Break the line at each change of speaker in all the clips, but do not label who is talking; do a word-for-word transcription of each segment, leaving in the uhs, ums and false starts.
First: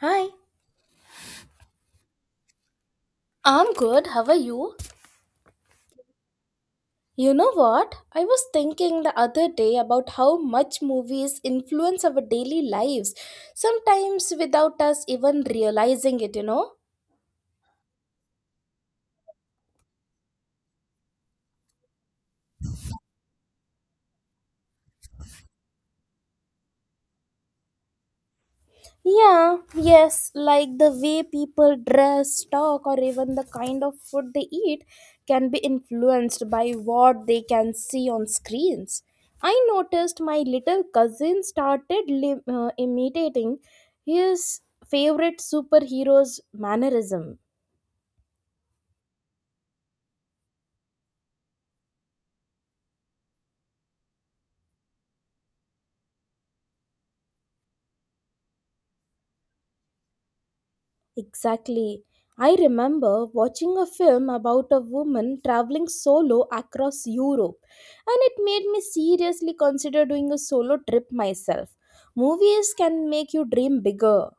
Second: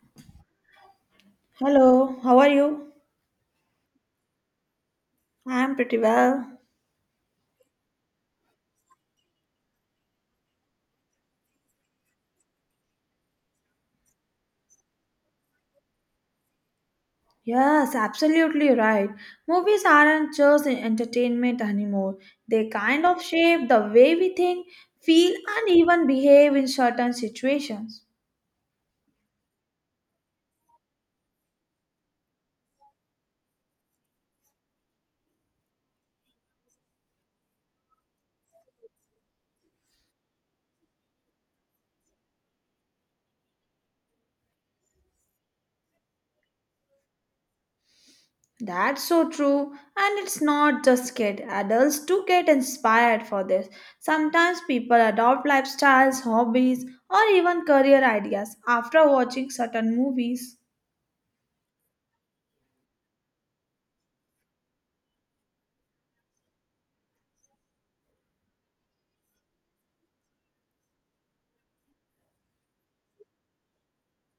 Hi,
Hello, how are you?
I'm good. How are you?
I'm pretty well.
You know what? I was thinking the other day about how much movies influence our daily lives, sometimes without us even realizing it, you know?
Yes, absolutely right. Movies aren't just entertainment anymore. They kind of shape the way we think, feel, and even behave in certain situations.
Yeah, yes, like the way people dress, talk, or even the kind of food they eat can be influenced by what they can see on screens. I noticed my little cousin started li- uh, imitating his favorite superhero's mannerism.
That's so true. And it's not just kids, adults too get inspired for this. Sometimes people adopt lifestyles, hobbies, or even career ideas after watching certain movies.
Exactly. I remember watching a film about a woman traveling solo across Europe, and it made me seriously consider doing a solo trip myself. Movies can make you dream bigger.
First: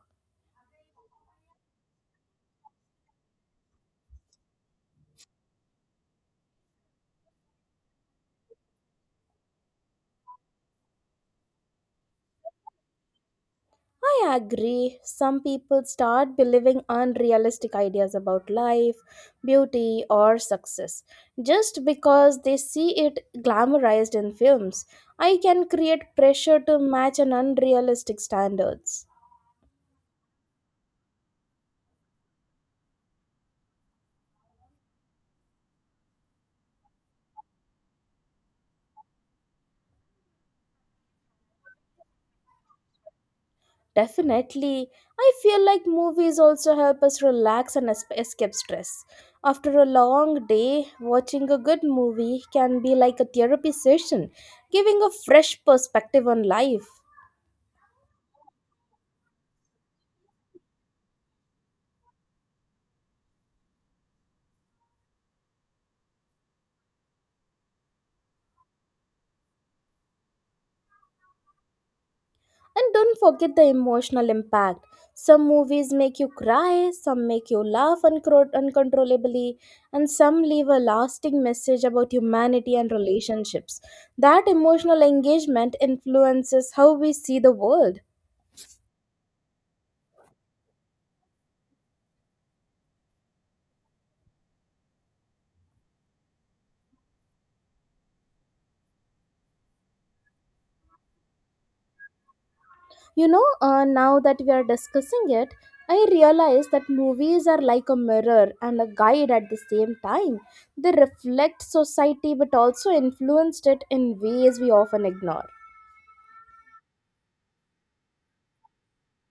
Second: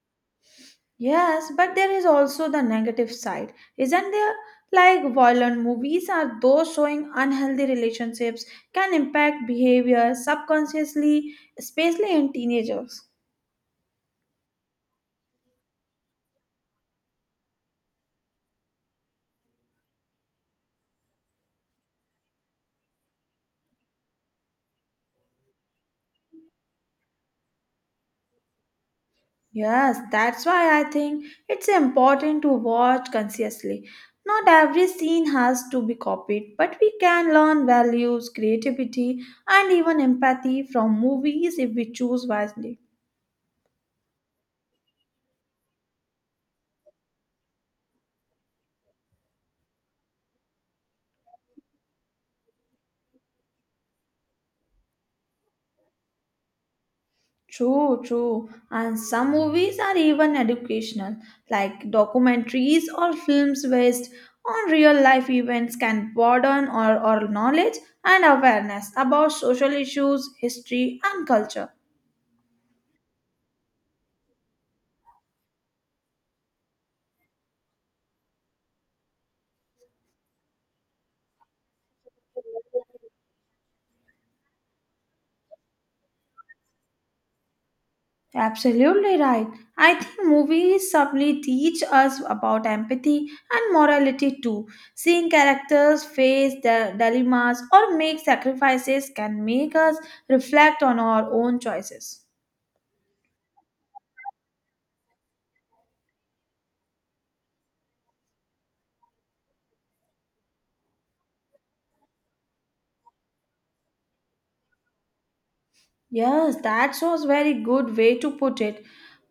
Yes, but there is also the negative side, isn't there? Like violent movies are those showing unhealthy relationships can impact behavior subconsciously, especially in teenagers.
I agree. Some people start believing unrealistic ideas about life, beauty, or success just because they see it glamorized in films. I can create pressure to match an unrealistic standards.
Yes, that's why I think it's important to watch consciously. Not every scene has to be copied, but we can learn values, creativity, and even empathy from movies if we choose wisely.
Definitely. I feel like movies also help us relax and es- escape stress. After a long day, watching a good movie can be like a therapy session, giving a fresh perspective on life.
True, true. And some movies are even educational, like documentaries or films based on real life events can broaden our, our knowledge and awareness about social issues, history, and culture.
And don't forget the emotional impact. Some movies make you cry, some make you laugh uncro- uncontrollably, and some leave a lasting message about humanity and relationships. That emotional engagement influences how we see the world.
Absolutely right. I think movies subtly teach us about empathy and morality too. Seeing characters face their dilemmas or make sacrifices can make us reflect on our own choices.
You know, uh, now that we are discussing it, I realize that movies are like a mirror and a guide at the same time. They reflect society but also influenced it in ways we often ignore.
Yes, that was very good way to put it.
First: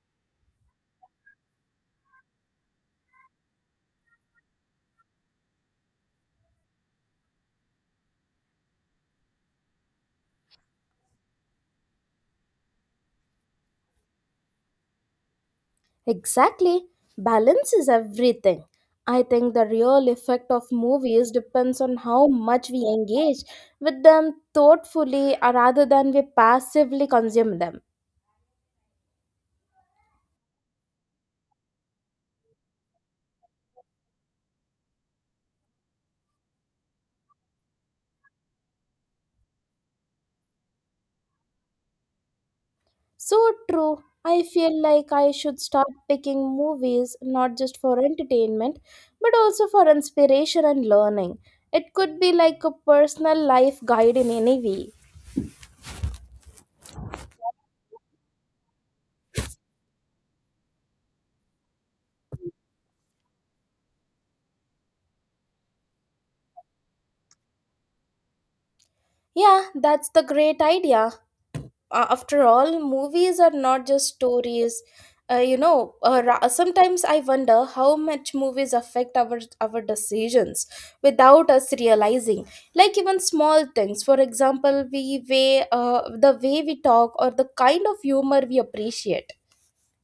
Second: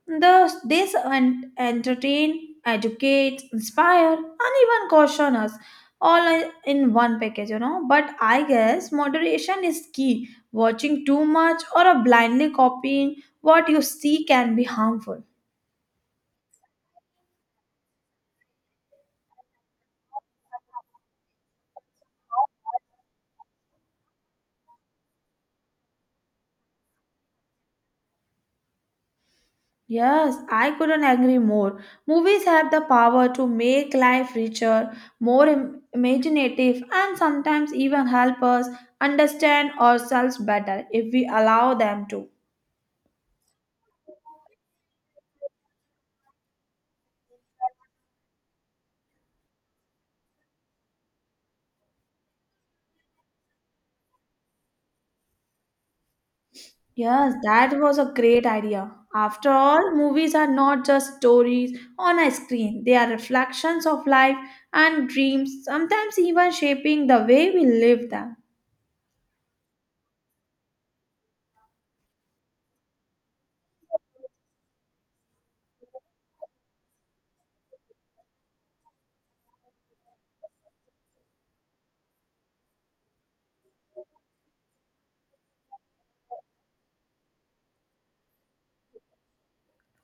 The this en- entertain, educate, inspire, and even caution us all in in one package, you know. But I guess moderation is key. Watching too much or a blindly copying what you see can be harmful.
Exactly. Balance is everything. I think the real effect of movies depends on how much we engage with them thoughtfully uh, rather than we passively consume them.
Yes, I couldn't agree more. Movies have the power to make life richer, more im- imaginative, and sometimes even help us understand ourselves better if we allow them to.
So true. I feel like I should start picking movies not just for entertainment but also for inspiration and learning. It could be like a personal life guide in any way.
Yes, that was a great idea. After all, movies are not just stories on a screen, they are reflections of life and dreams, sometimes even shaping the way we live them.
Yeah, that's the great idea. Uh, after all, movies are not just stories. Uh, you know uh, ra- sometimes I wonder how much movies affect our our decisions without us realizing, like even small things. For example, we way uh, the way we talk or the kind of humor we appreciate.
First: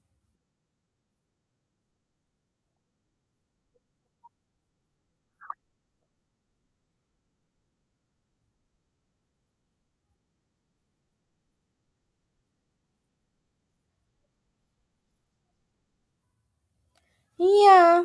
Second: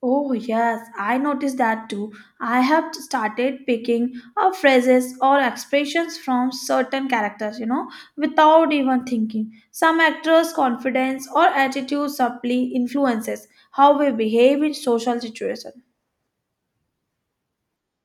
Oh, yes, I noticed that too. I have started picking up phrases or expressions from certain characters, you know, without even thinking. Some actors' confidence or attitude subtly influences how we behave in social situations.
Yeah,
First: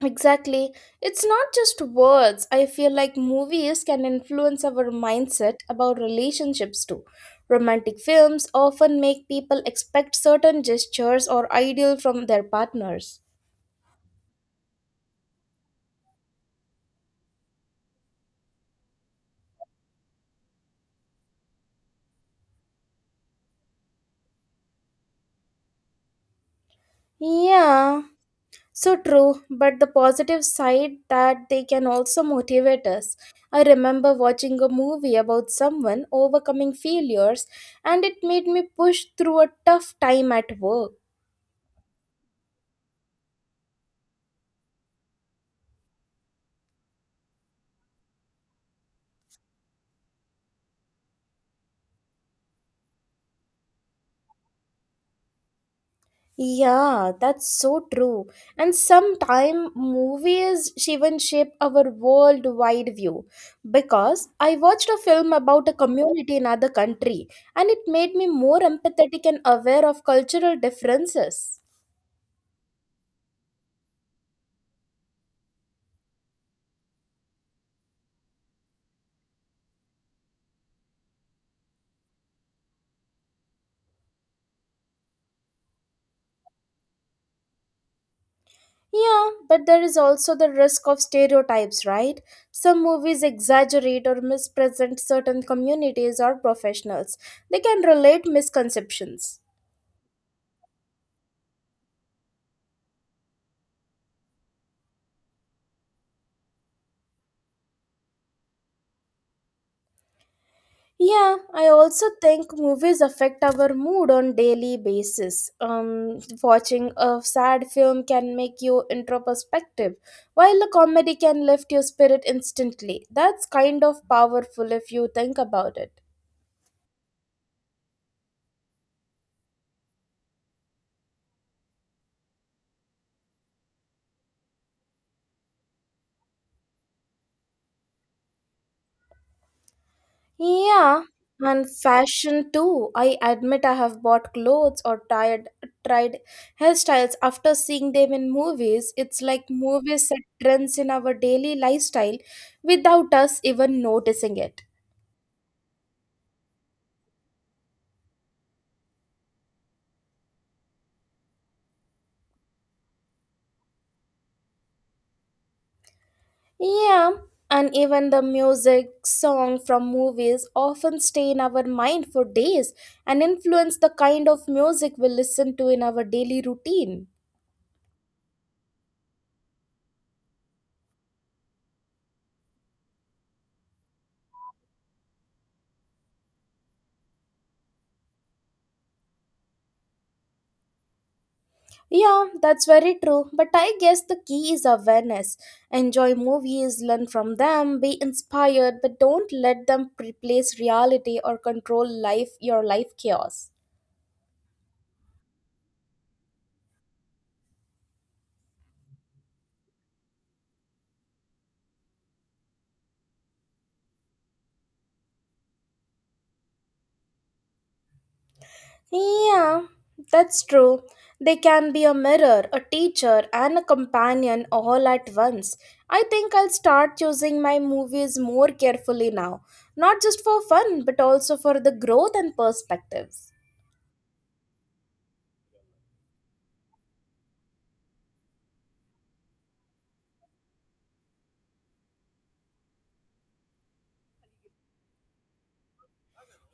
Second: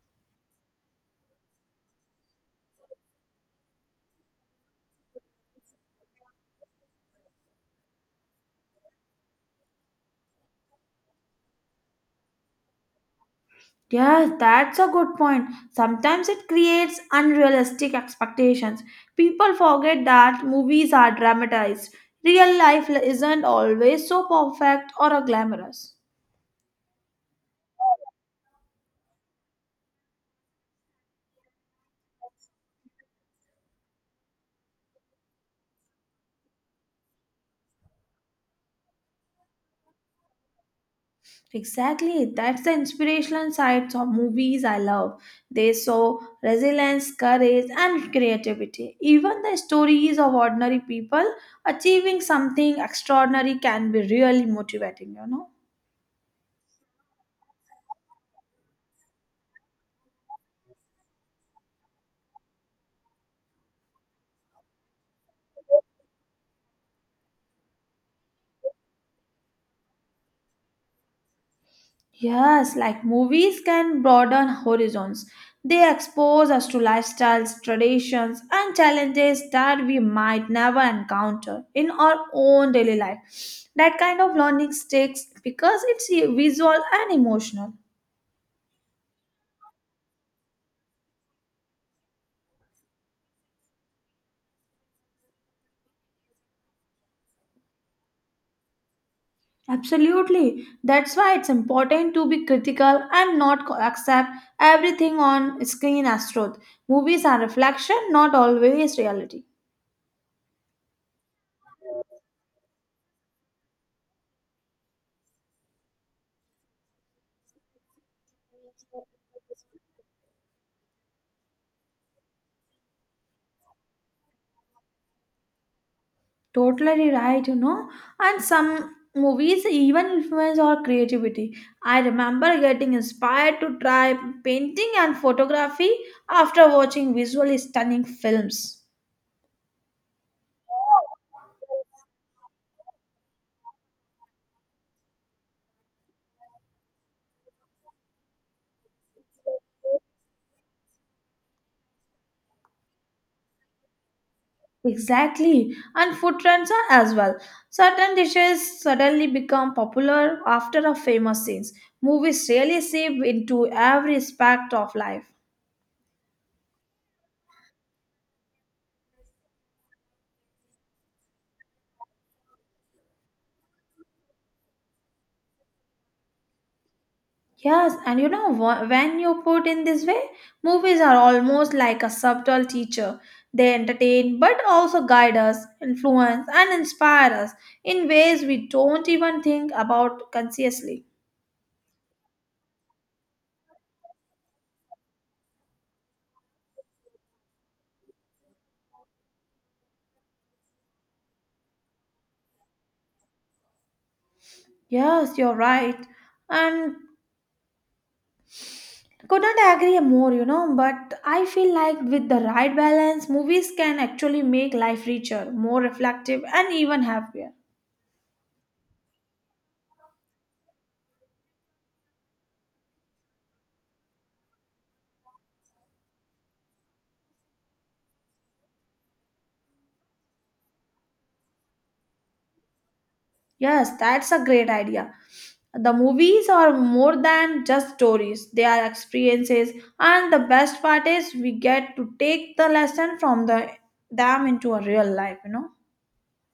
exactly. It's not just words. I feel like movies can influence our mindset about relationships too. Romantic films often make people expect certain gestures or ideal from their partners.
Yes, that's a good point. Sometimes it creates unrealistic expectations. People forget that movies are dramatized. Real life isn't always so perfect or glamorous.
Yeah, so true. But the positive side that they can also motivate us. I remember watching a movie about someone overcoming failures, and it made me push through a tough time at work.
Exactly. That's the inspirational sides of movies I love. They show resilience, courage, and creativity. Even the stories of ordinary people achieving something extraordinary can be really motivating, you know?
Yeah, that's so true. And sometime movies even shape our worldwide view. Because I watched a film about a community in other country, and it made me more empathetic and aware of cultural differences.
Yes, like movies can broaden horizons. They expose us to lifestyles, traditions, and challenges that we might never encounter in our own daily life. That kind of learning sticks because it's visual and emotional.
Yeah, but there is also the risk of stereotypes, right? Some movies exaggerate or mispresent certain communities or professionals. They can relate misconceptions.
Absolutely. That's why it's important to be critical and not co- accept everything on screen as truth. Movies are reflection, not always reality.
Yeah, I also think movies affect our mood on daily basis. Um, watching a sad film can make you introspective, while a comedy can lift your spirit instantly. That's kind of powerful if you think about it.
Totally right, you know. And some movies even influence our creativity. I remember getting inspired to try painting and photography after watching visually stunning films.
Yeah, and fashion too. I admit I have bought clothes or tried tried hairstyles after seeing them in movies. It's like movies set trends in our daily lifestyle without us even noticing it.
Exactly, and food trends are as well. Certain dishes suddenly become popular after a famous scene. Movies really seep into every aspect of life.
Yeah, and even the music, song from movies often stay in our mind for days and influence the kind of music we listen to in our daily routine.
Yes, and you know, wh- when you put in this way, movies are almost like a subtle teacher. They entertain but also guide us, influence, and inspire us in ways we don't even think about consciously.
Yeah, that's very true. But I guess the key is awareness. Enjoy movies, learn from them, be inspired, but don't let them replace reality or control life your life chaos.
Yes, you're right. And Couldn't agree more, you know, but I feel like with the right balance, movies can actually make life richer, more reflective, and even happier.
Yeah, that's true. They can be a mirror, a teacher, and a companion all at once. I think I'll start choosing my movies more carefully now, not just for fun, but also for the growth and perspectives.
Yes, that's a great idea. The movies are more than just stories, they are experiences, and the best part is we get to take the lesson from the, them into a real life, you know.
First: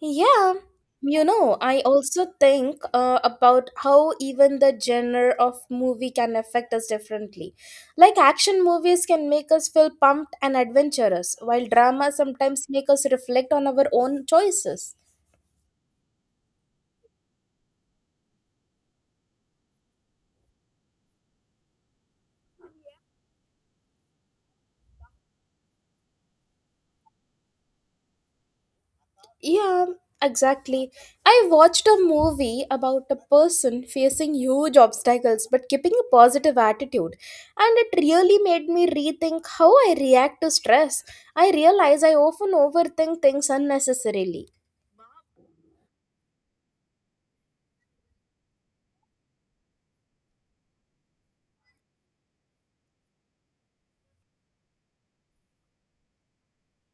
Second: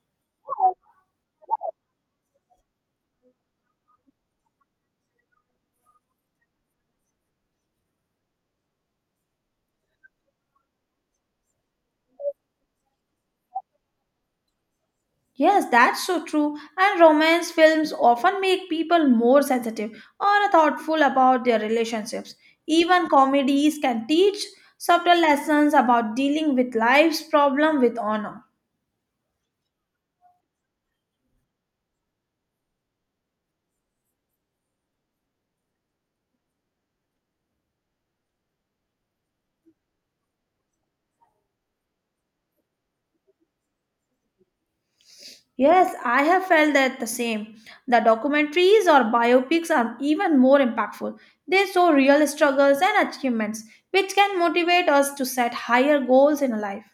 Yeah, you know, I also think uh, about how even the genre of movie can affect us differently. Like action movies can make us feel pumped and adventurous, while drama sometimes make us reflect on our own choices.
Yes, that's so true. And romance films often make people more sensitive or thoughtful about their relationships. Even comedies can teach subtle lessons about dealing with life's problem with honor.
Yeah, exactly. I watched a movie about a person facing huge obstacles but keeping a positive attitude, and it really made me rethink how I react to stress. I realize I often overthink things unnecessarily.
Yes, I have felt that the same. The documentaries or biopics are even more impactful. They show real struggles and achievements, which can motivate us to set higher goals in life.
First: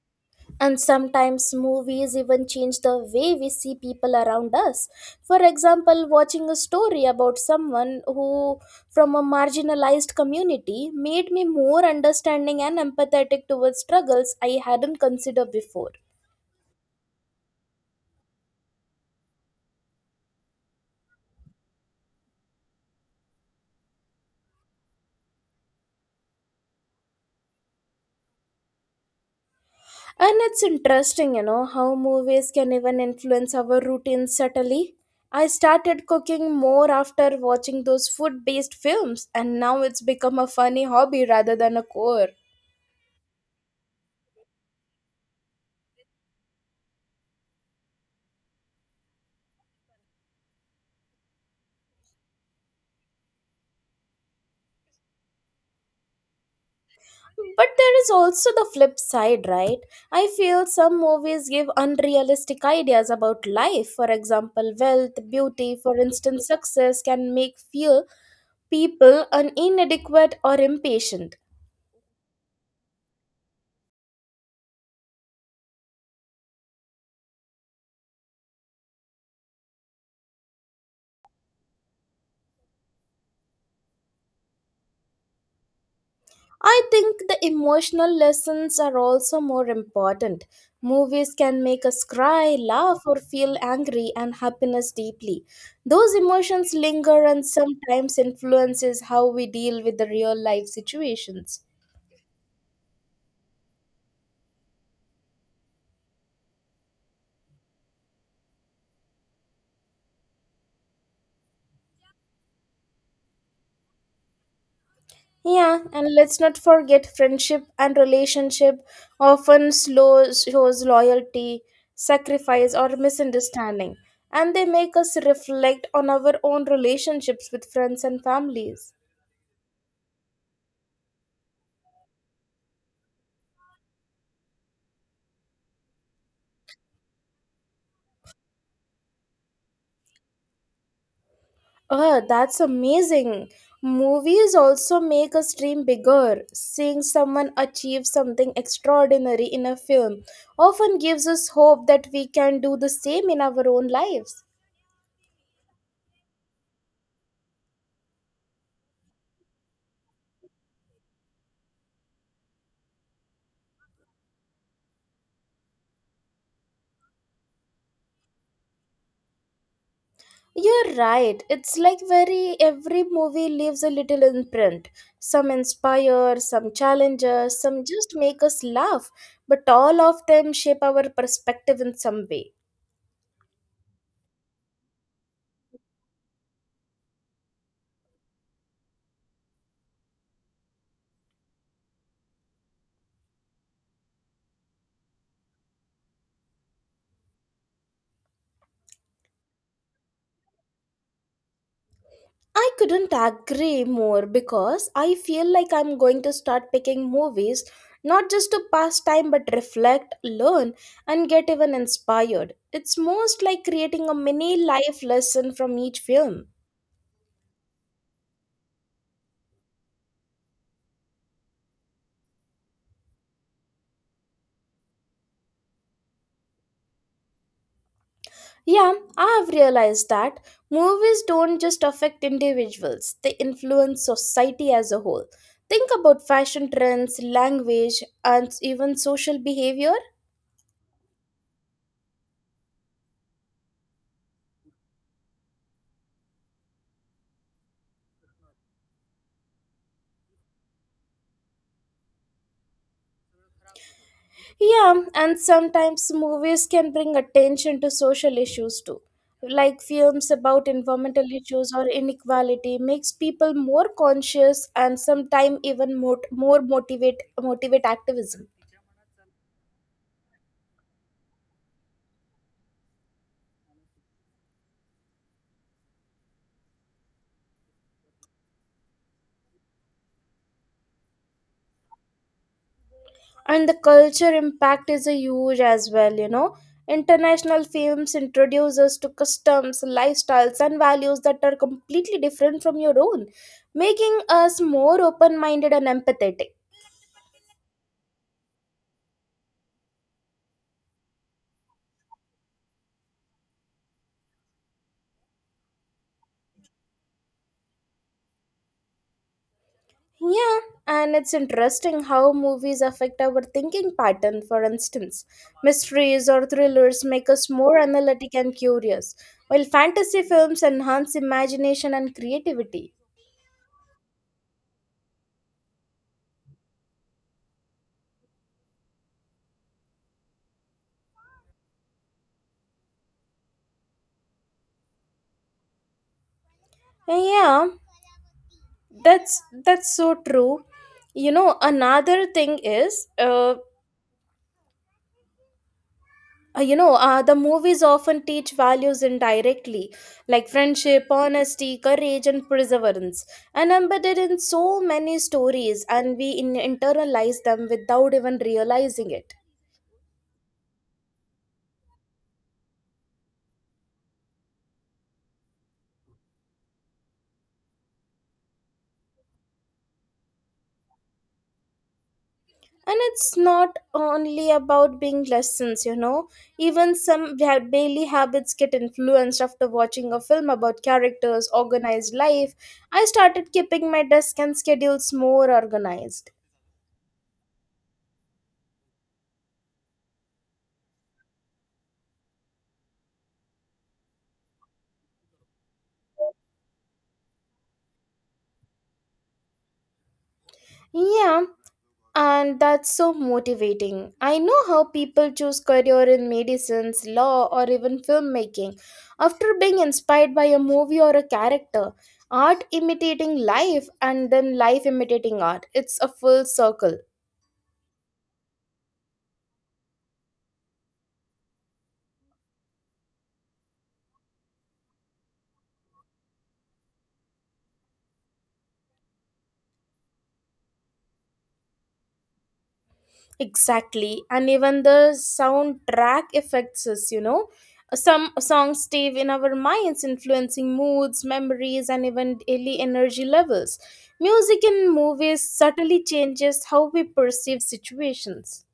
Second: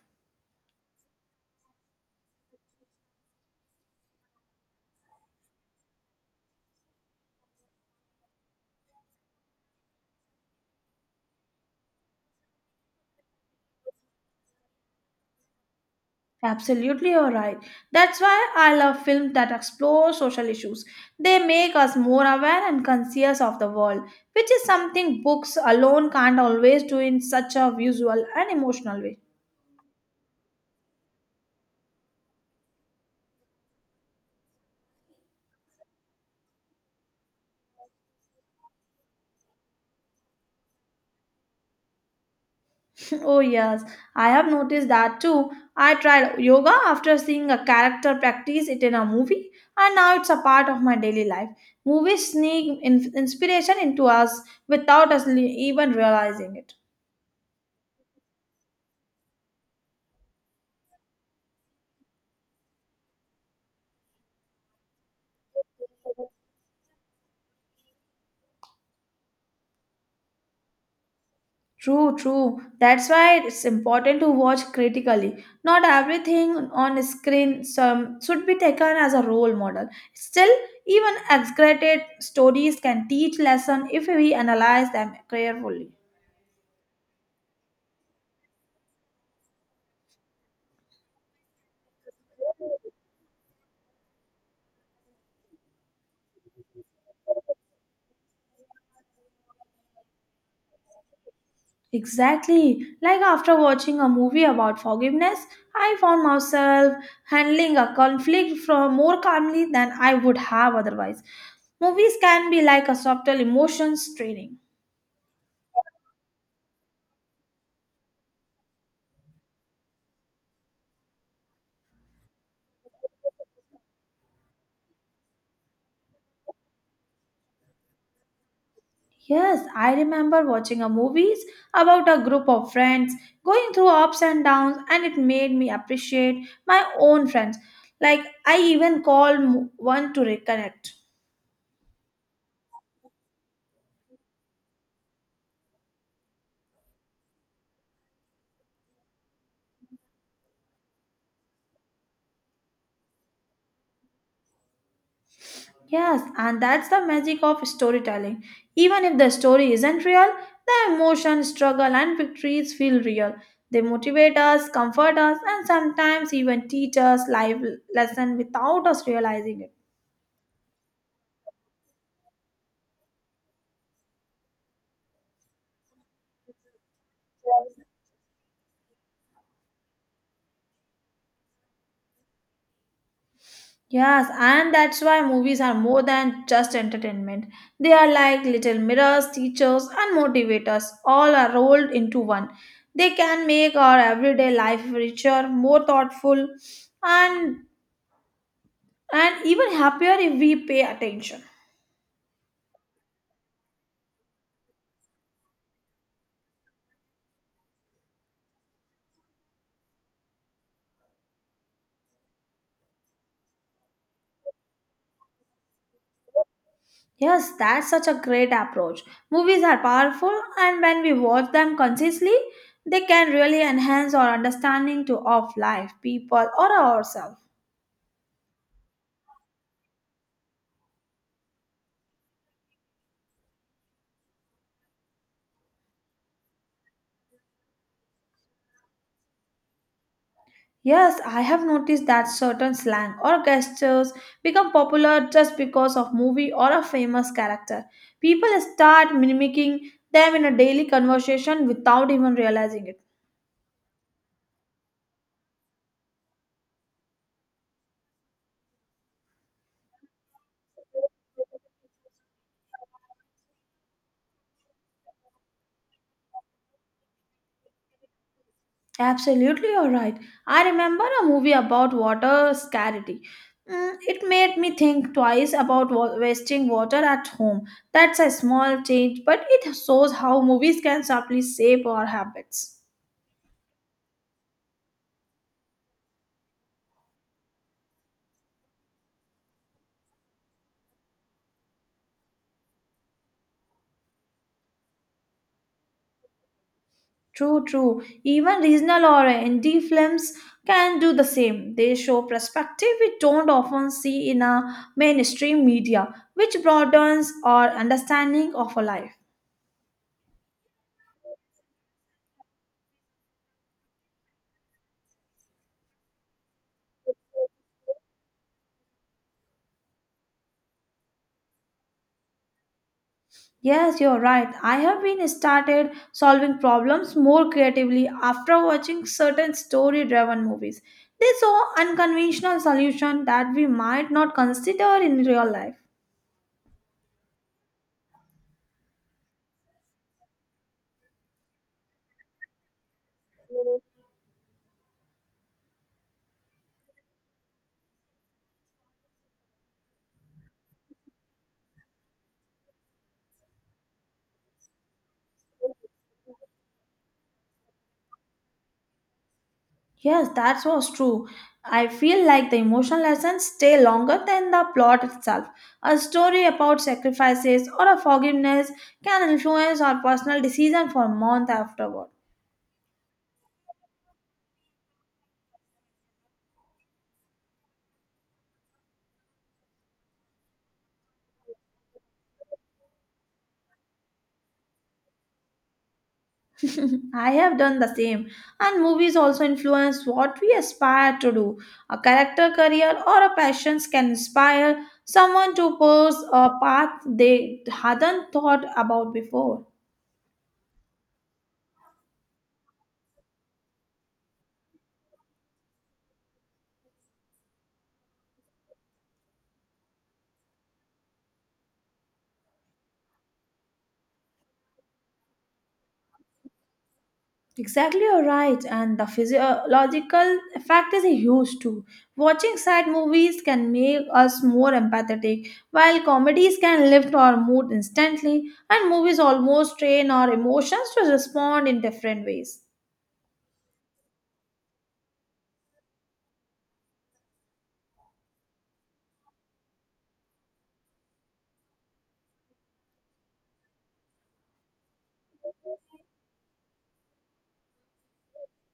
And sometimes movies even change the way we see people around us. For example, watching a story about someone who from a marginalized community made me more understanding and empathetic towards struggles I hadn't considered before.
Absolutely, you're right. That's why I love films that explore social issues. They make us more aware and conscious of the world, which is something books alone can't always do in such a visual and emotional way.
And it's interesting, you know, how movies can even influence our routines subtly. I started cooking more after watching those food based films, and now it's become a funny hobby rather than a core.
Oh, yes, I have noticed that too. I tried yoga after seeing a character practice it in a movie, and now it's a part of my daily life. Movies sneak in- inspiration into us without us le- even realizing it.
But there is also the flip side, right? I feel some movies give unrealistic ideas about life. For example, wealth, beauty, for instance, success can make feel people un- inadequate or impatient.
True, true. That's why it's important to watch critically. Not everything on screen some should be taken as a role model. Still, even exaggerated stories can teach lesson if we analyze them carefully.
I think the emotional lessons are also more important. Movies can make us cry, laugh, or feel angry and happiness deeply. Those emotions linger and sometimes influences how we deal with the real life situations.
Exactly. Like after watching a movie about forgiveness, I found myself handling a conflict from more calmly than I would have otherwise. Movies can be like a subtle emotions training.
Yeah, and let's not forget friendship and relationship often slow shows loyalty, sacrifice, or misunderstanding, and they make us reflect on our own relationships with friends and families.
Yes, I remember watching a movies about a group of friends going through ups and downs and it made me appreciate my own friends. Like I even called one to reconnect.
Oh, that's amazing! Movies also make us dream bigger. Seeing someone achieve something extraordinary in a film often gives us hope that we can do the same in our own lives.
Yes, and that's the magic of storytelling. Even if the story isn't real, the emotion, struggle and victories feel real. They motivate us, comfort us and sometimes even teach us life lesson without us realizing
You're right. It's like very every movie leaves a little imprint. Some inspire, some challenge us,
it.
some just make us laugh, but all of them shape our perspective in some way.
Yes, and that's why movies are more than just entertainment. They are like little mirrors, teachers, and motivators, all are rolled into one. They can make our everyday life richer, more thoughtful, and and even happier if we pay attention.
I couldn't agree more because I feel like I'm going to start picking movies not just to pass time but reflect, learn, and get even inspired. It's most like creating a mini life lesson from each film.
Yes, that's such a great approach. Movies are powerful, and when we watch them consciously, they can really enhance our understanding to of life, people, or ourselves.
Yeah, I have realized that movies don't just affect individuals, they influence society as a whole. Think about fashion trends, language, and even social behavior.
Yes, I have noticed that certain slang or gestures become popular just because of movie or a famous character. People start mimicking them in a daily conversation without even realizing it.
Yeah, and sometimes movies can bring attention to social issues too. Like films about environmental issues or inequality makes people more conscious and sometimes even mot- more motivate motivate activism.
Absolutely, you're right. I remember a movie about water scarcity. Mm, it made me think twice about wa- wasting water at home. That's a small change, but it shows how movies can subtly shape our habits.
And the culture impact is a huge as well, you know. International films introduce us to customs, lifestyles, and values that are completely different from your own, making us more open-minded and empathetic.
True, true. Even regional or indie films can do the same. They show perspective we don't often see in a mainstream media, which broadens our understanding of a life.
Yeah, and it's interesting how movies affect our thinking pattern. For instance, mysteries or thrillers make us more analytic and curious, while fantasy films enhance imagination and creativity.
Yes, you're right. I have been started solving problems more creatively after watching certain story-driven movies. They show unconventional solutions that we might not consider in real life.
Yeah, that's that's so true. You know, another thing is, uh, you know uh, the movies often teach values indirectly, like friendship, honesty, courage, and perseverance, and embedded in so many stories, and we in- internalize them without even realizing it.
Yes, that was true. I feel like the emotional lessons stay longer than the plot itself. A story about sacrifices or a forgiveness can influence our personal decision for months afterward.
And it's not only about being lessons, you know. Even some da- daily habits get influenced after watching a film about characters organized life. I started keeping my desk and schedules more organized.
I have done the same, and movies also influence what we aspire to do. A character career or a passions can inspire someone to pursue a path they hadn't thought about before.
Yeah, and that's so motivating. I know how people choose career in medicines, law, or even filmmaking. After being inspired by a movie or a character, art imitating life and then life imitating art. It's a full circle.
Exactly, you're right. And the physiological effect is huge too. Watching sad movies can make us more empathetic, while comedies can lift our mood instantly, and movies almost train our emotions to respond in different ways.
Exactly, and even the soundtrack affects us, you know. Some songs stay in our minds, influencing moods, memories, and even daily energy levels. Music in movies subtly changes how we perceive situations.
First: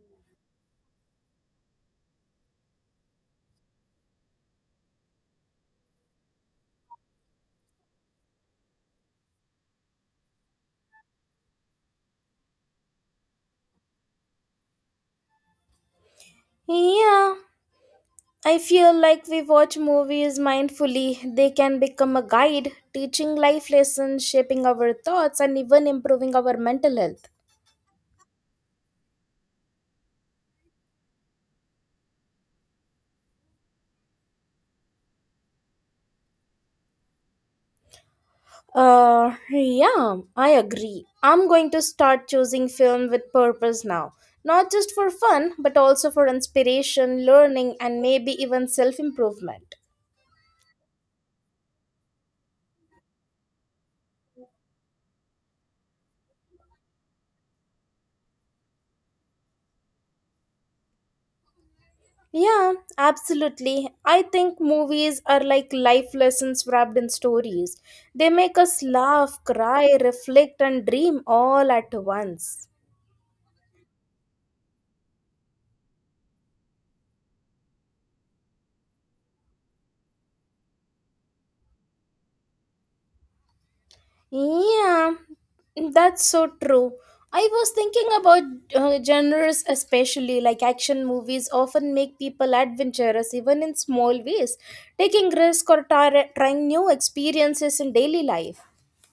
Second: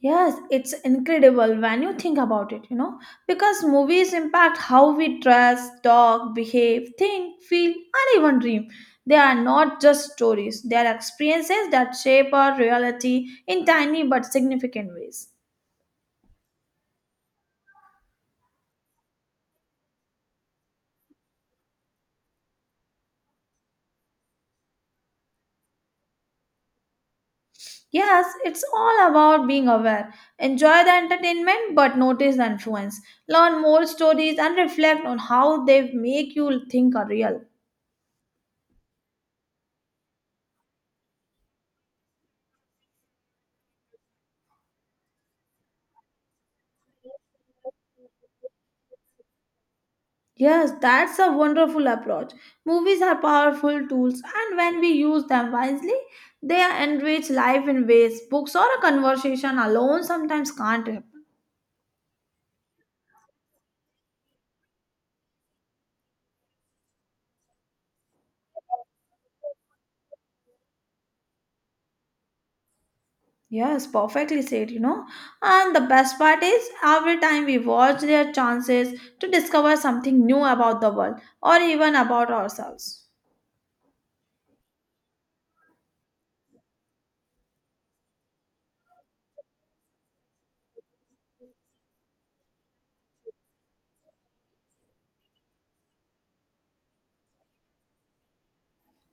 Yes, it's incredible when you think about it, you know, because movies impact how we dress, talk, behave, think, feel, and even dream. They are not just stories, they are experiences that shape our reality in tiny but significant ways.
Yeah, I feel like we watch movies mindfully. They can become a guide, teaching life lessons, shaping our thoughts, and even improving our mental health.
Yes, it's all about being aware. Enjoy the entertainment but notice the influence. Learn more stories and reflect on how they make you think are real.
Uh, yeah, I agree. I'm going to start choosing film with purpose now. Not just for fun, but also for inspiration, learning, and maybe even self improvement.
Yes, that's a wonderful approach. Movies are powerful tools, and when we use them wisely, they enrich life in ways books or a conversation alone sometimes can't.
Yeah, absolutely. I think movies are like life lessons wrapped in stories. They make us laugh, cry, reflect, and dream all at once.
Yes, perfectly said, you know. And the best part is, every time we watch, there are chances to discover something new about the world or even about ourselves.
Yeah, that's so true. I was thinking about uh, genres, especially like action movies, often make people adventurous even in small ways, taking risks or tar- trying new experiences in daily life.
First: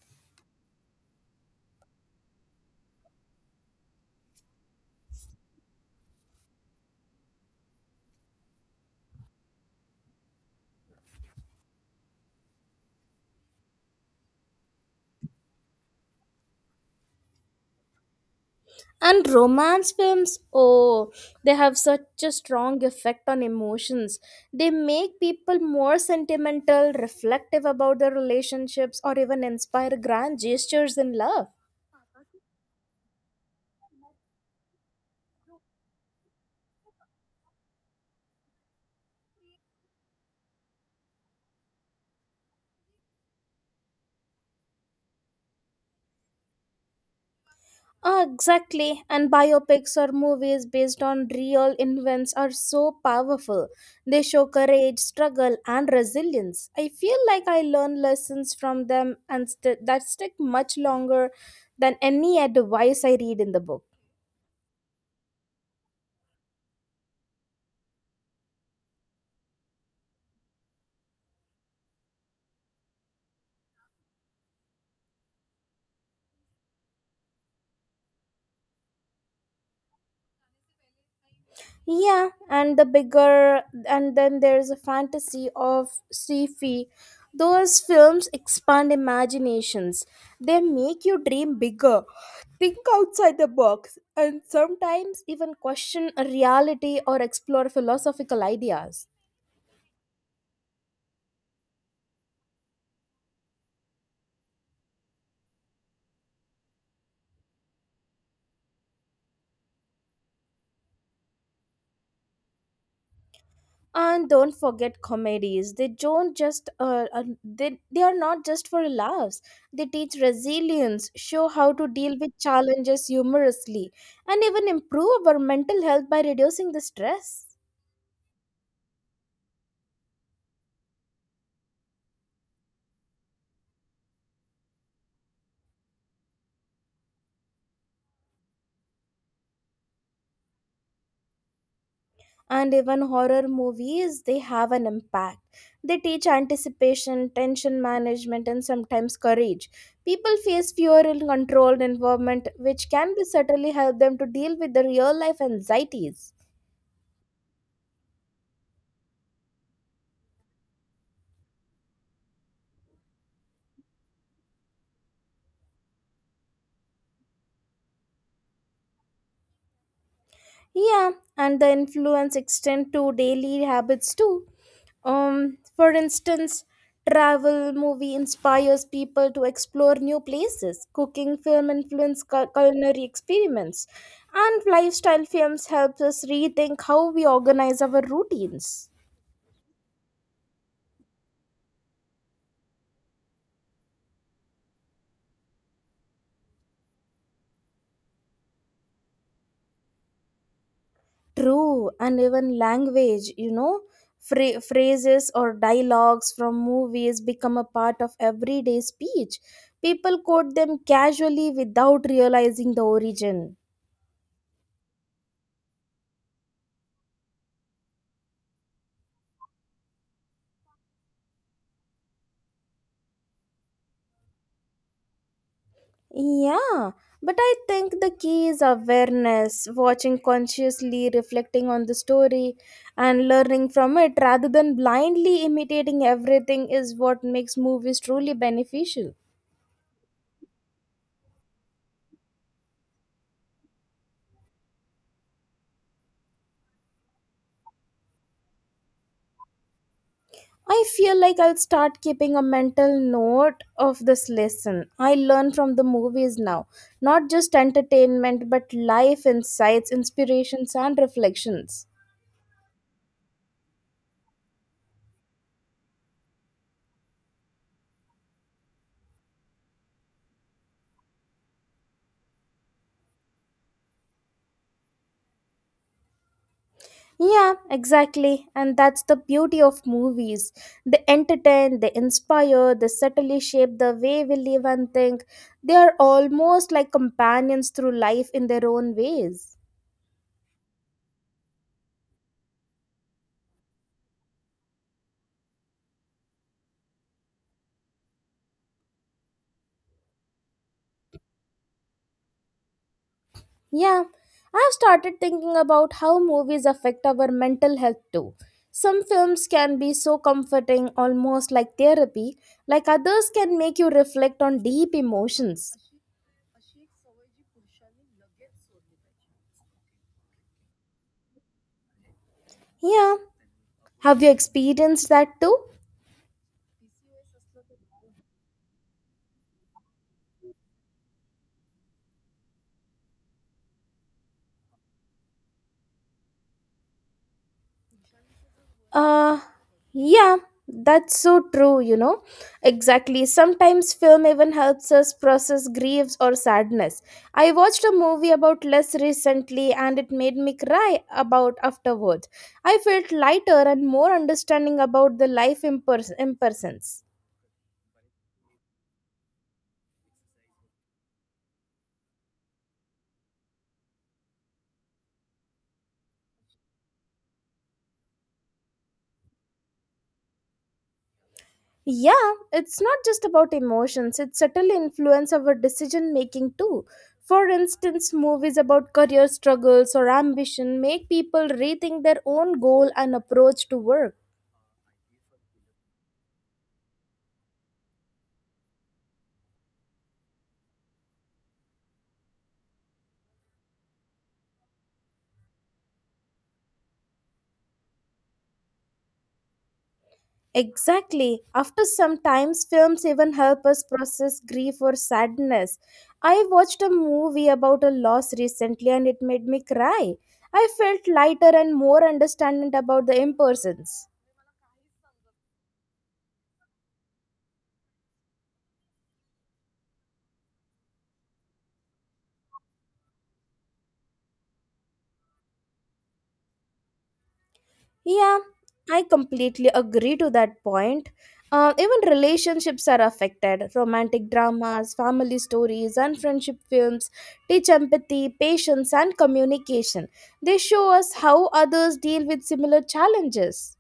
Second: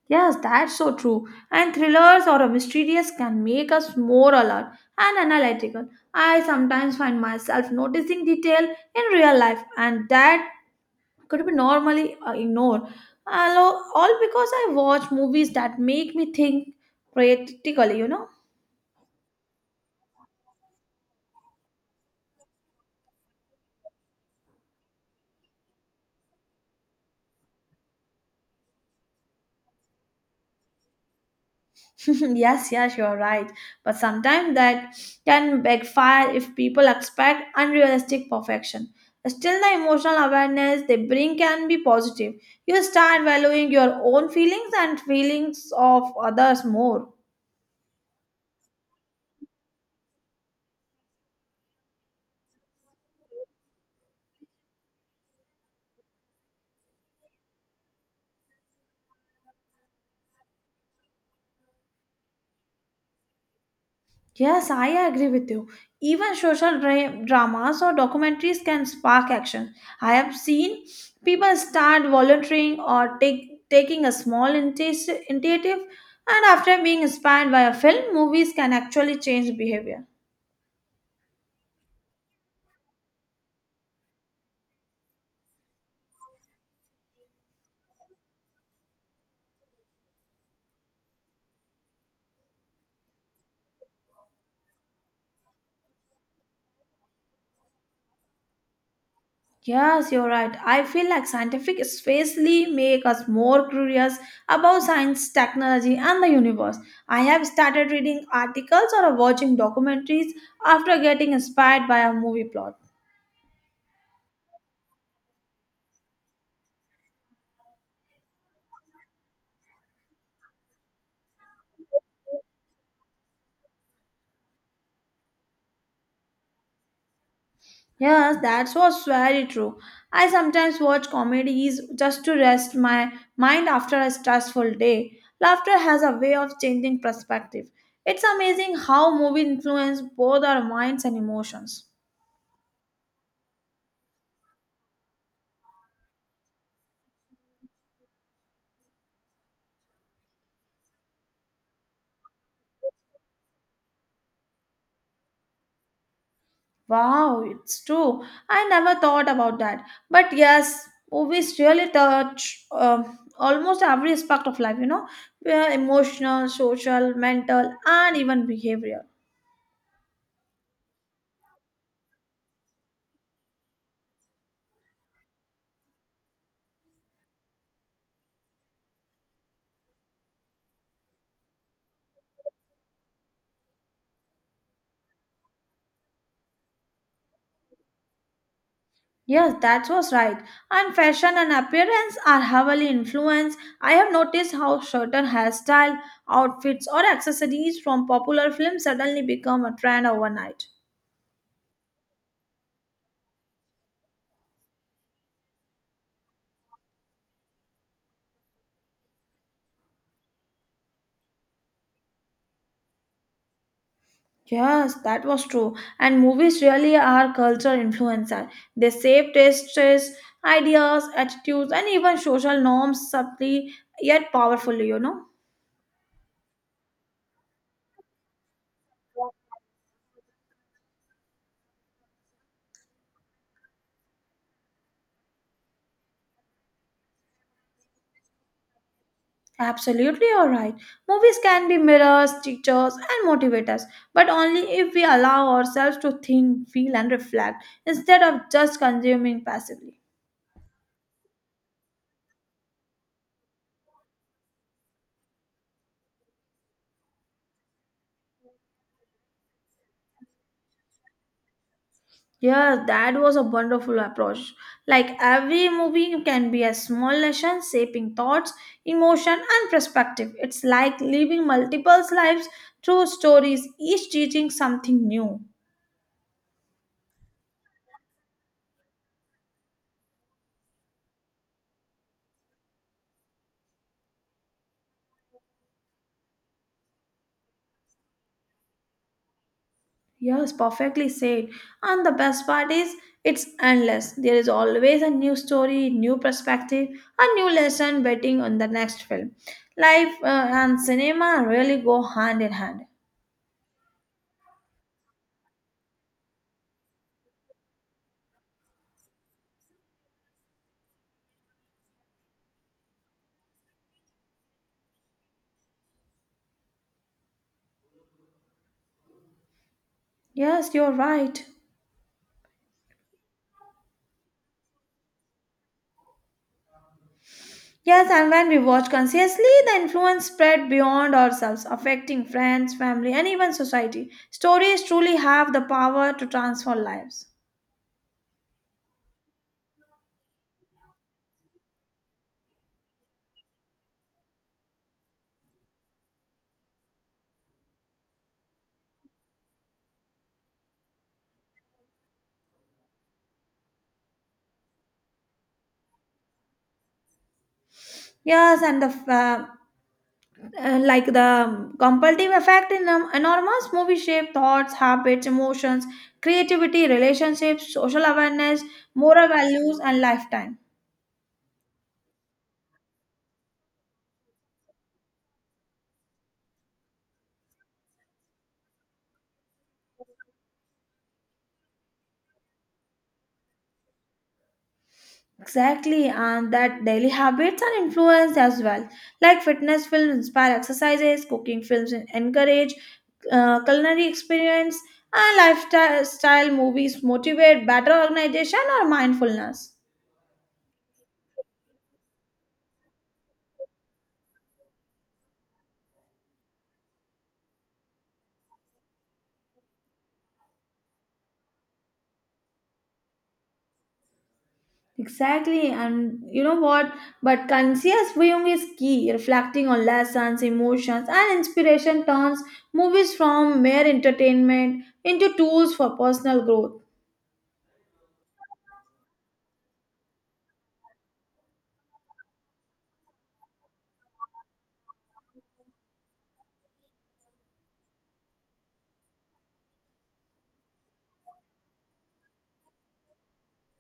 Yes, that's so true. And thrillers or a mysterious can make us more alert and analytical. I sometimes find myself noticing detail in real life and that could be normally uh, ignored. Allo- All because I watch movies that make me think critically, you know.
And romance films, oh, they have such a strong effect on emotions. They make people more sentimental, reflective about their relationships, or even inspire grand gestures in love.
Yes, yes, you're right. But sometimes that can backfire if people expect unrealistic perfection. Still, the emotional awareness they bring can be positive. You start valuing your own feelings and feelings of others more.
Ah, exactly. And biopics or movies based on real events are so powerful. They show courage, struggle, and resilience. I feel like I learn lessons from them and st- that stick much longer than any advice I read in the book.
Yes, I agree with you. Even social dra- dramas or documentaries can spark action. I have seen people start volunteering or take, taking a small intis- initiative, and after being inspired by a film, movies can actually change behavior.
Yeah, and the bigger, and then there's a fantasy of sci-fi. Those films expand imaginations. They make you dream bigger, think outside the box, and sometimes even question a reality or explore philosophical ideas.
Yes, you're right. I feel like scientific spacely make us more curious about science, technology, and the universe. I have started reading articles or watching documentaries after getting inspired by a movie plot.
And don't forget comedies. They don't just uh, uh, they they are not just for laughs. They teach resilience, show how to deal with challenges humorously, and even improve our mental health by reducing the stress.
Yes, that was very true. I sometimes watch comedies just to rest my mind after a stressful day. Laughter has a way of changing perspective. It's amazing how movies influence both our minds and emotions.
And even horror movies, they have an impact. They teach anticipation, tension management, and sometimes courage. People face fear in controlled environment, which can be certainly help them to deal with the real life anxieties.
Wow, it's true. I never thought about that. But yes, movies really touch um almost every aspect of life, you know, where emotional, social, mental, and even behavioral.
Yeah, and the influence extend to daily habits too. Um, for instance, travel movie inspires people to explore new places. Cooking film influence cu- culinary experiments, and lifestyle films helps us rethink how we organize our routines.
Yes, that was right. And fashion and appearance are heavily influenced. I have noticed how certain hairstyle, outfits, or accessories from popular films suddenly become a trend overnight.
True, and even language, you know, phra- phrases or dialogues from movies become a part of everyday speech. People quote them casually without realizing the origin.
Yes, that was true. And movies really are culture influencer. They shape tastes, ideas, attitudes, and even social norms subtly yet powerfully, you know.
Yeah, but I think the key is awareness, watching consciously, reflecting on the story, and learning from it rather than blindly imitating everything is what makes movies truly beneficial.
Absolutely, all right. Movies can be mirrors, teachers, and motivators, but only if we allow ourselves to think, feel, and reflect instead of just consuming passively.
I feel like I'll start keeping a mental note of this lesson. I learn from the movies now, not just entertainment, but life insights, inspirations, and reflections.
Yeah, that was a wonderful approach. Like every movie can be a small lesson shaping thoughts, emotion, and perspective. It's like living multiple lives through stories, each teaching something new.
Yeah, exactly. And that's the beauty of movies. They entertain, they inspire, they subtly shape the way we live and think. They are almost like companions through life in their own ways.
Yes, perfectly said. And the best part is, it's endless. There is always a new story, new perspective, a new lesson waiting on the next film. Life uh, and cinema really go hand in hand.
Yeah, I've started thinking about how movies affect our mental health too. Some films can be so comforting, almost like therapy, like others can make you reflect on deep emotions.
Yes, you're right.
Yeah, have you experienced that too?
Yes, and when we watch consciously, the influence spread beyond ourselves, affecting friends, family, and even society. Stories truly have the power to transform lives.
Uh, yeah, that's so true, you know. Exactly. Sometimes film even helps us process griefs or sadness. I watched a movie about less recently and it made me cry about afterwards. I felt lighter and more understanding about the life in, pers- in persons.
Yes, and the uh, uh, like the um, compulsive effect in um, enormous movie shape thoughts habits emotions creativity relationships social awareness moral values and lifetime
Yeah, it's not just about emotions, it subtly influences our decision making too. For instance, movies about career struggles or ambition make people rethink their own goal and approach to work.
exactly and that daily habits are influenced as well like fitness films inspire exercises cooking films encourage uh, culinary experience and lifestyle style movies motivate better organization or mindfulness.
Exactly. After some times, films even help us process grief or sadness. I watched a movie about a loss recently and it made me cry. I felt lighter and more understanding about the impersons.
Exactly, and you know what? But conscious viewing is key. Reflecting on lessons, emotions, and inspiration turns movies from mere entertainment into tools for personal growth.
Yeah, I completely agree to that point. Uh, even relationships are affected. Romantic dramas, family stories, and friendship films teach empathy, patience, and communication. They show us how others deal with similar challenges.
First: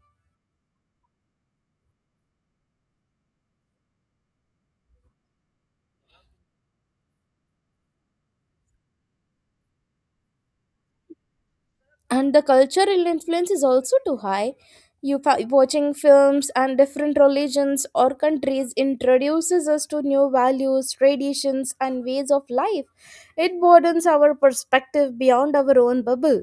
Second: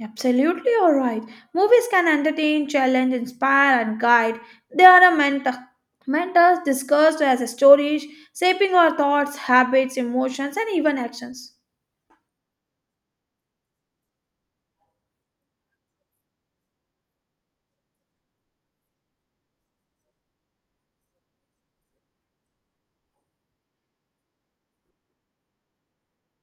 Absolutely, all right. Movies can entertain, challenge, inspire, and guide. They are a mentor. Mentors discussed as stories, shaping our thoughts, habits, emotions, and even actions.
And the cultural influence is also too high. You fa- watching films and different religions or countries introduces us to new values, traditions, and ways of life. It broadens our perspective beyond our own bubble.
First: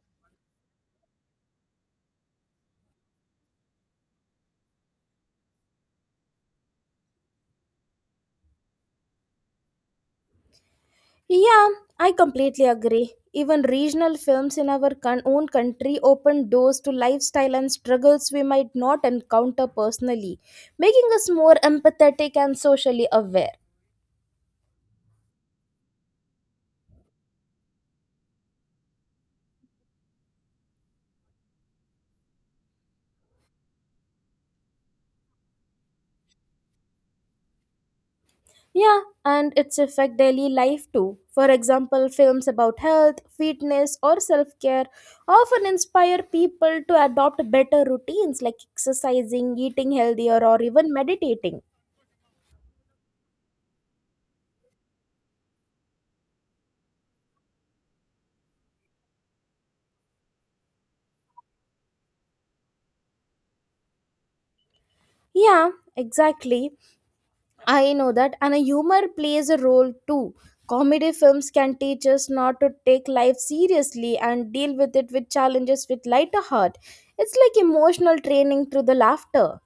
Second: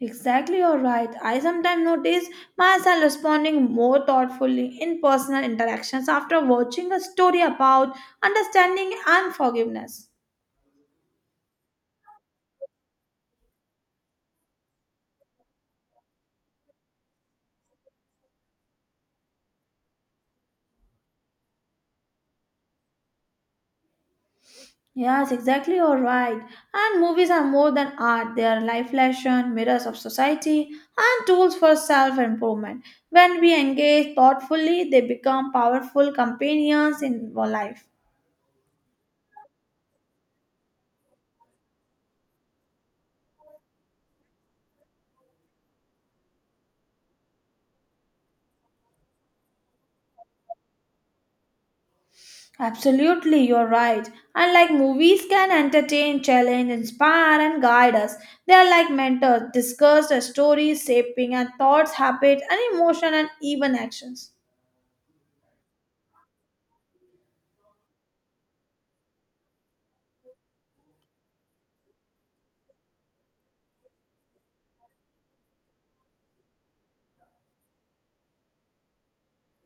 Exactly, you're right. I sometimes notice myself responding more thoughtfully in personal interactions after watching a story about understanding and forgiveness.
Yeah, I completely agree. Even regional films in our con- own country open doors to lifestyle and struggles we might not encounter personally, making us more empathetic and socially aware.
Yes, exactly, you're right. And movies are more than art, they are life lessons, mirrors of society, and tools for self improvement. When we engage thoughtfully, they become powerful companions in our life.
Yeah, and its affect daily life too. For example, films about health, fitness, or self-care often inspire people to adopt better routines like exercising, eating healthier, or even meditating.
Absolutely, you're right. And like movies can entertain, challenge, inspire, and guide us. They are like mentors, discuss the stories, shaping our thoughts, habits, and emotion, and even actions.
Yeah, exactly. I know that, and a humor plays a role too. Comedy films can teach us not to take life seriously and deal with it with challenges with lighter heart. It's like emotional training through the laughter.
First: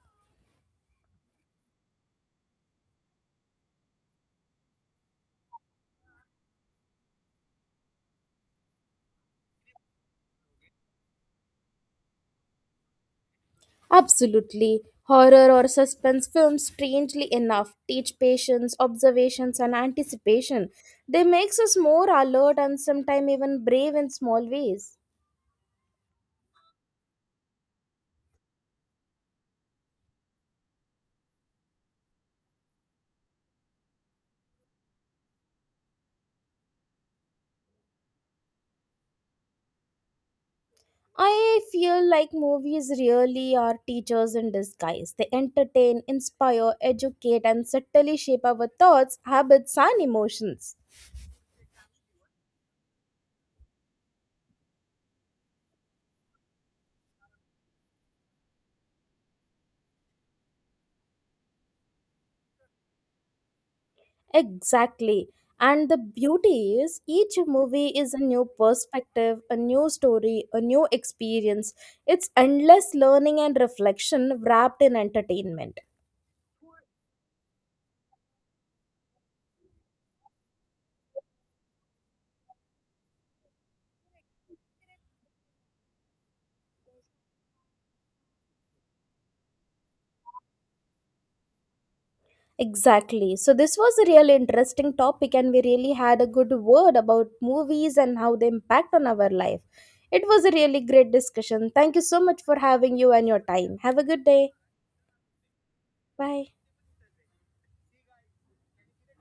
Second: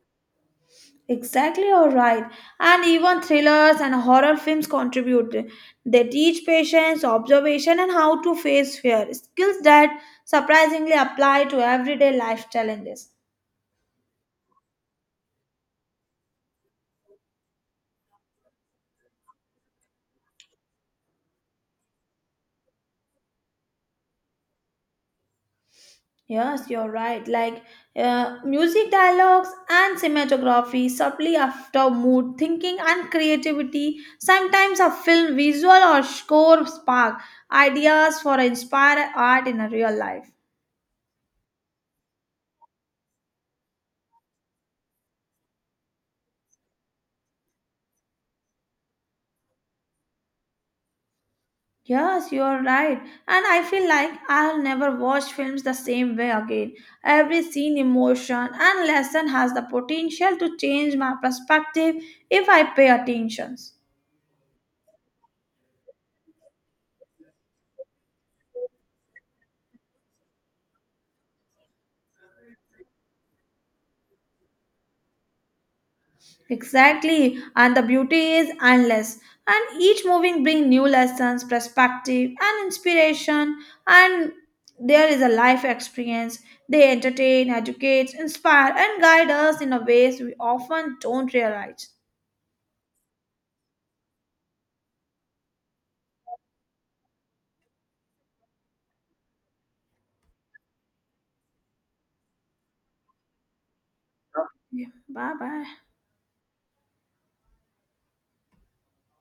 Exactly, you're right. And even thrillers and horror films contribute. They teach patience, observation, and how to face fear, skills that surprisingly apply to everyday life challenges.
Absolutely. Horror or suspense films, strangely enough, teach patience, observations, and anticipation. They makes us more alert and sometimes even brave in small ways.
Yes, you're right. Like uh, music dialogues and cinematography subtly after mood, thinking, and creativity. Sometimes a film visual or score spark ideas for inspired art in a real life.
I feel like movies really are teachers in disguise. They entertain, inspire, educate, and subtly shape our thoughts, habits, and emotions.
Yes, you're right. And I feel like I'll never watch films the same way again. Every scene, emotion, and lesson has the potential to change my perspective if I pay attention.
Exactly. And the beauty is each movie is a new perspective, a new story, a new experience. It's endless learning and reflection wrapped in entertainment.
Exactly, and the beauty is endless. And each moving bring new lessons, perspective, and inspiration. And there is a life experience. They entertain, educate, inspire, and guide us in a ways we often don't realize.
Exactly. So this was a really interesting topic and we really had a good word about movies and how they impact on our life. It was a really great discussion. Thank you so much for having you and your time. Have a good day.
Bye bye.
Bye.